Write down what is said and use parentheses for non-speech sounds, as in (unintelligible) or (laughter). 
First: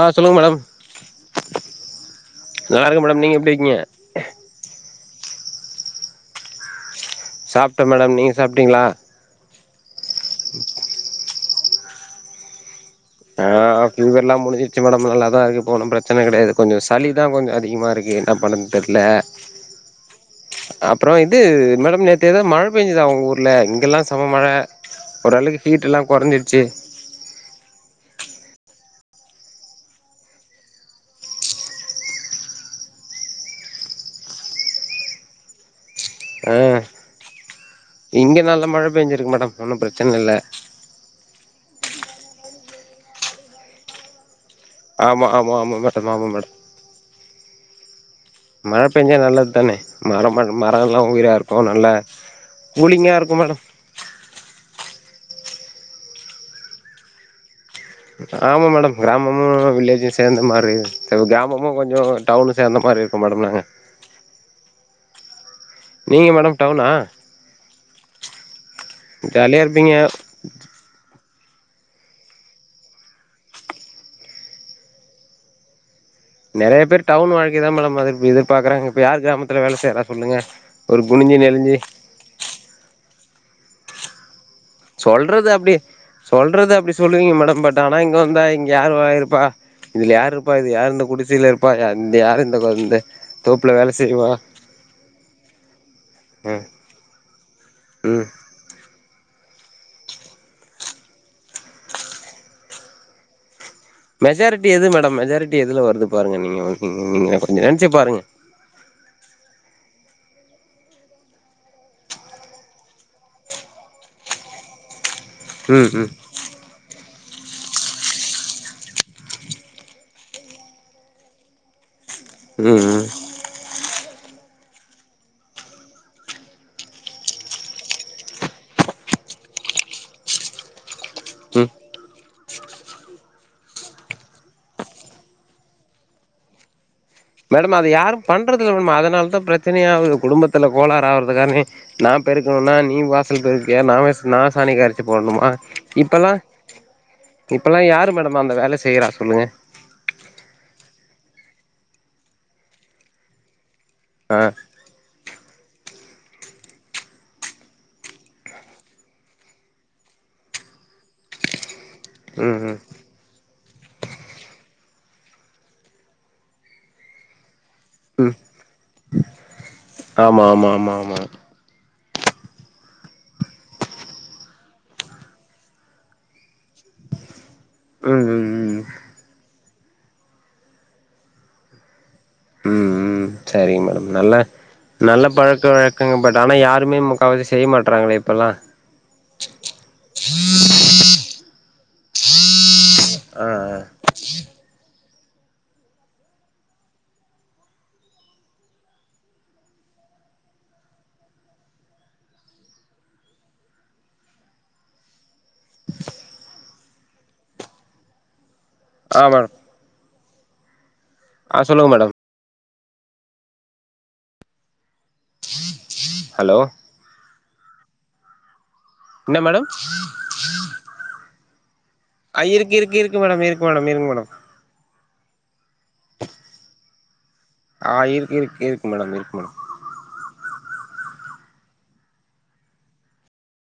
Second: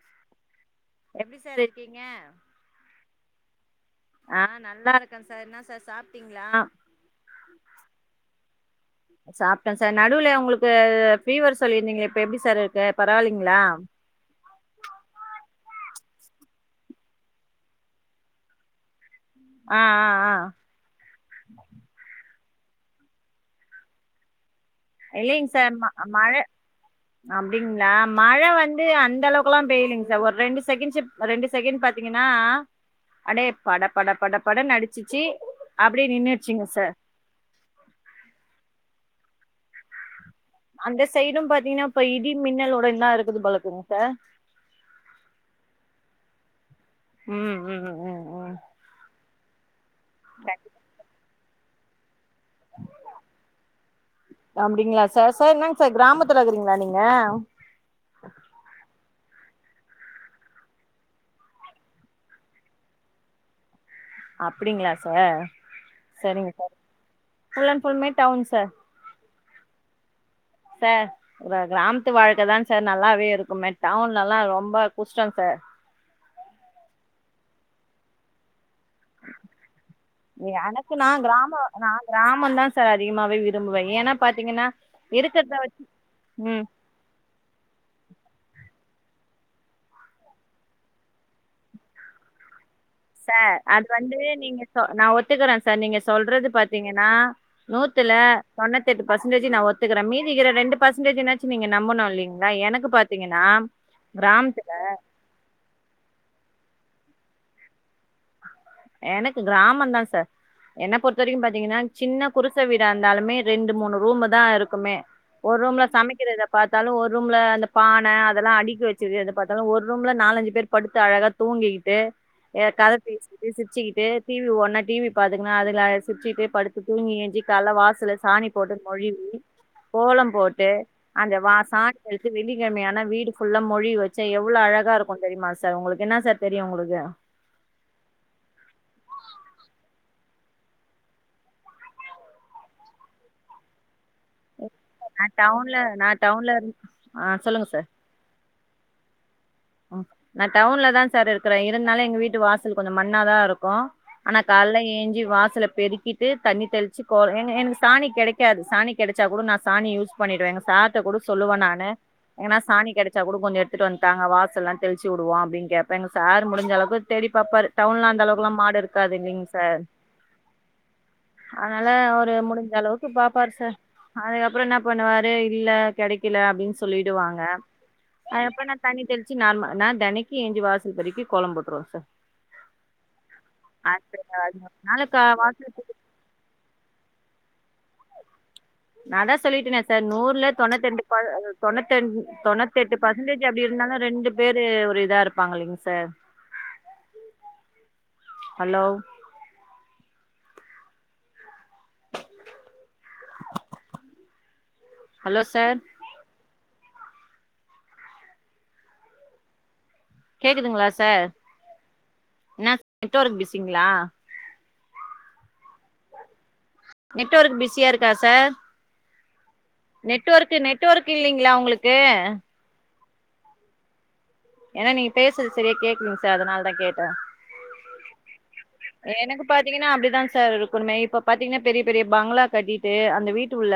ஆஐ சொல்லுங்க மேடம் எப்டி சார் இருக்கீங்க நல்லா இருக்கேன் மேடம் நீங்க எப்படி இருக்கீங்க ஆ நல்லா இருக்கன் சார் என்ன சார் சாப்பிட்டீங்ளா சாப்டீங்ளா சாப்ட்டே நடுவுல உங்களுக்கு ஃபீவர்ஸ் சொல்லிருந்தீங்க இப்ப எப்படி சார் இருக்கு ஆ பரவாயில்லைங்களா ஃபீவர் எல்லாம் முடிஞ்சிருச்சு மேடம் நல்லாதா இரு ஒன்னும் பிரச்சன கெடையாது கொஞ்சோ சளிதா கொஞ்சோ அதிகமா இருக்கு என்ன பண்ணனு தெர்ல ஆ ஆ ஆ அப்றோ இது மேடம் நேத்து எதாது மழ பெஞ்சிதா உங்க ஊர்ல இங்கல்லா செம மழ இல்லைங்க ஓரளவுக்கு சார் ஹீட் எல்லா மழை கொறஞ்சிருச்சு அப்டிங்ளா மழ வந்து அந்தளவுக்லா பேய்லிங் சார் ஒரு ரெண்டு செகண்ட்டு ரெண்டு செகண்ட் பாத்தீங்கன்னா அடே பட பட பட படன் அடிச்சிச்சி அப்டி ஆ நின்னுட்ச்சீங்க சார் இங்க நல்ல மழ பெஞ்சிருக்கு மேடம் ஒன்னு ப்ரச்சன இல்ல அந்த சைடு பாத்தீங்னா இப்ப இடி மின்னலளோட தா இருக்குது போலக்குங்சார் ஆமா ஆமா ஆமா மேடம் ஆமா மேடம் ம் ம் ம் ம். மழ பெஞ்சா நல்லத் தனே மர மர மரங்கல்லா உயிராருக் போ நல்ல கூலிங்கா இருக்கு மேடம் திங்ளா சார் சார் என்ங் சார் க்ராமத்துல இருக்கீங்ளா நீங்க ஆமா மேடம் கிராமமு வில்லேஜு சேந்த மாரி கிராமமு கொஞ்ச டவுனு சேந்த மாரி இருக்கு மேடம் நாங்க அப்புடிங்ளா சார் நீங்க மேடம் டவுனா ஃபுள்மே டவுன் சார் ஜாலியா இர்ப்பீங்க சார் ஒரு க்ராமத்து வாழ்க்க தா சார் நல்லாவே இருக்குமே டவுன்ல எல்லா ரொம்ப குஷ்டோ சார் நெறைய பேர் டவுன் வாழ்க்கைய தா மேடம் எதிர்பாக்குறாங்க இப்ப யார் கிராமத்துல வேல செய்றா சொல்லுங்க எனக்கு ஒரு நான் குனிஞ்சி கிராமம் நெளிஞ்சு ரும்புவ ஏன்னா பர் சொல்றது அப்டி ம் சொல்றது அப்டி சொல்லுவீங்க மேடம் பட் ஆனா இங்க வந்தா இங் யார்ரு வா இருப்பா இதுல யாருப்பா இது யார்ரு இந்த குடிசைல இருப்பா யார்ரு இந்த கொ சார் அது வந்து நீங்க சொ நா ஒத்துக்குற சார் நீங்க சொல்றது ம் பாத்தீங்கனா நூத்துல ம் தொண்ணூத்தெட்டு பர்சன்டேஜ் நா ஒத் துக்குற மீதிக்ற ரெண்டு பர்சன்டேஜ்னாச்சு நீங்க நம்பனு இல்லீங்களா எனக்கு பாத்தீங்கனா மெஜாரிட்டி எது மேடம் மெஜாரிட்டி எதுல வருது பாருங்க நீங்க நீங்ளே (unintelligible) எனக்கு க்ராமந்தா ச என்ன பொறுத்த வரிக்கு பாத்தீங்கனா சின்ன குருச வீடா இருந்தாலுமே ரெண்டு மூணு ரூமு தா இருக்குமே ஒரு ரூம்ல ம் சமக்கிறத பாத்தாலு ஒர் ரூம்ல அந்த பான அதல்லா அடிக்கி வச்சுது அத பாத்தாலு ஒரு ரூம்ல நாலஞ்சு பேர் படுத்து அழகா தூங்கிக்கிட்டு ஏ ம் ம் கத ம் பேசிகிட்டு சிரிச்சிகிட்டு டி வி ஓடுனா டி வி பாத்துகினு அதுல சிரிச்சிட்டு படுத்து தூங்கி ஏஞ்சி கால்ல வாசல சாணி போட்டு மொழுவி கோலம் போட்டு அந்த வாச ம் சாணி வெள்ளிக்கழமையானா வீடு ஃபுல்லா மொழுகி வச்சா எவ்ளோ அழகா இருக்குந் தெரியுமா சார் உங்களுக்கு என்ன சார் தெரியு உங்குளுக்கு மேடம் அது யாரு பண்றதுல்ல மேடம் அதனால தா பிரச்சனையாவுது குடும்பத்துல கோளாறு ஆவறது காரணமே நா பெருக்கணுனா நீ வாசல் பெருக்கு நா வேஸ் நா சாணி கரச்சு நா போடணுமா டவுன்ல நா இப்பல்லா டவுன்ல இரு ஆ சொல்லுங்க இப்பல்லா யாரு மேடம் அந்த வேல செய் செய்யறா சொல்லுங்க ம் நா டவுன்ல தா சார் இருக்கற இருந்தாலு எங்க வீட்டு வாசல் கொஞ்சோ மண்ணாதா இருக்கு ஆனா ஆ கால்ல ஏஞ்சி வாச சல பெருக்கிட்டு தண்ணி தெளிச்சி கோ எ எனக்கு சாணி கெடைக்காது சாணி கெடச்சா கூட நா சாணி யூஸ் பண்ணிடுவ எங்க சார்ட்ட கூட சொல்லுவ நானு எங்கன்னா ம் ம் சாணி கெடச்சா கூட கொஞ்சொ எடுத்துட்டு வந்து தாங்க வாச தெளிச்சு உடுவோ அப்டின் கேப்ப எங்க சார் முடிஞ்சளவுக்கு தேடி பாப்பாரு டவுன்ல அந்த ம் அளவுக்கு எல்லா மாடு இருக்காது இல்லைங் சார் ஆமா ஆமா ஆமா ஆமா அதா அதா அவுரு முடிஞ்ச அளவுக்கு பாப்பாரு சார் அதுக்கப்பறோ என்னா பண்ணுவாரு இல்ல கெடைக்கல அப்டின்னு சொல் சொல்லிடுவாங்க ம் அதுகப்ப நா ம் ம் தண்ணி தெளி அம்மா நா தெனைக்கு ஏஞ்சி வாசல் பெருக்கி கோலம் போட்ருவ சார் ம் ம் சரிங்க மேடம் அது நல்ல அதனால கா நல்ல பழக்க வழக்கங்க பட் ஆனா யாருமே முக்காவாசி செய்ய மாட் நாந்தா சொல்லிட்டனே சார் நூறுல தொண்ணுத்ரெண்டு ப தொண்ணத்தி ரெ தொண்ணத்தி எட்டு ஆ பர்சன்டேஜ் அப்டி ஆ இருந்தாலு ரெண்டு பேரு ஒரு இதா இருப்பாங்க இல்லைங் சார் ஹலோ (inaudible) ஹலோ சார் ஆ மேடம் கேக்குதுங்களா ச சார் ஆ சொல்லுங்க மேடம் எனா நெட் ஒர்க் பிசிங்ளா ஹலோ நெட்ஒர்க் பிஸியா இருக்கா சார் என்ன மேடம் நெட்வொர்க்கு நெட்வொர்க்கு இல்லைங்ளா உங்குளுக்கு ஆ இருக்கு இருக்கு இருக்கு மேடம் இருக்கு மேடம் இருக்கு மேடம் நீங்க பேசறது சரியா கேக்கலிங்க சார் அதனால தா கேட்டே ஆ இருக்கு இருக்கு இருக்கு மேடம் இருக்கு எனக்கு மேடம் பாத்திங்கன்னா அப்பிடிதா சார் இரு ம இப்ப பாத்தீங்கன்னா பெரிய பெரிய பங்களா கட்டிட்டு அந்த வீட்டு உள்ள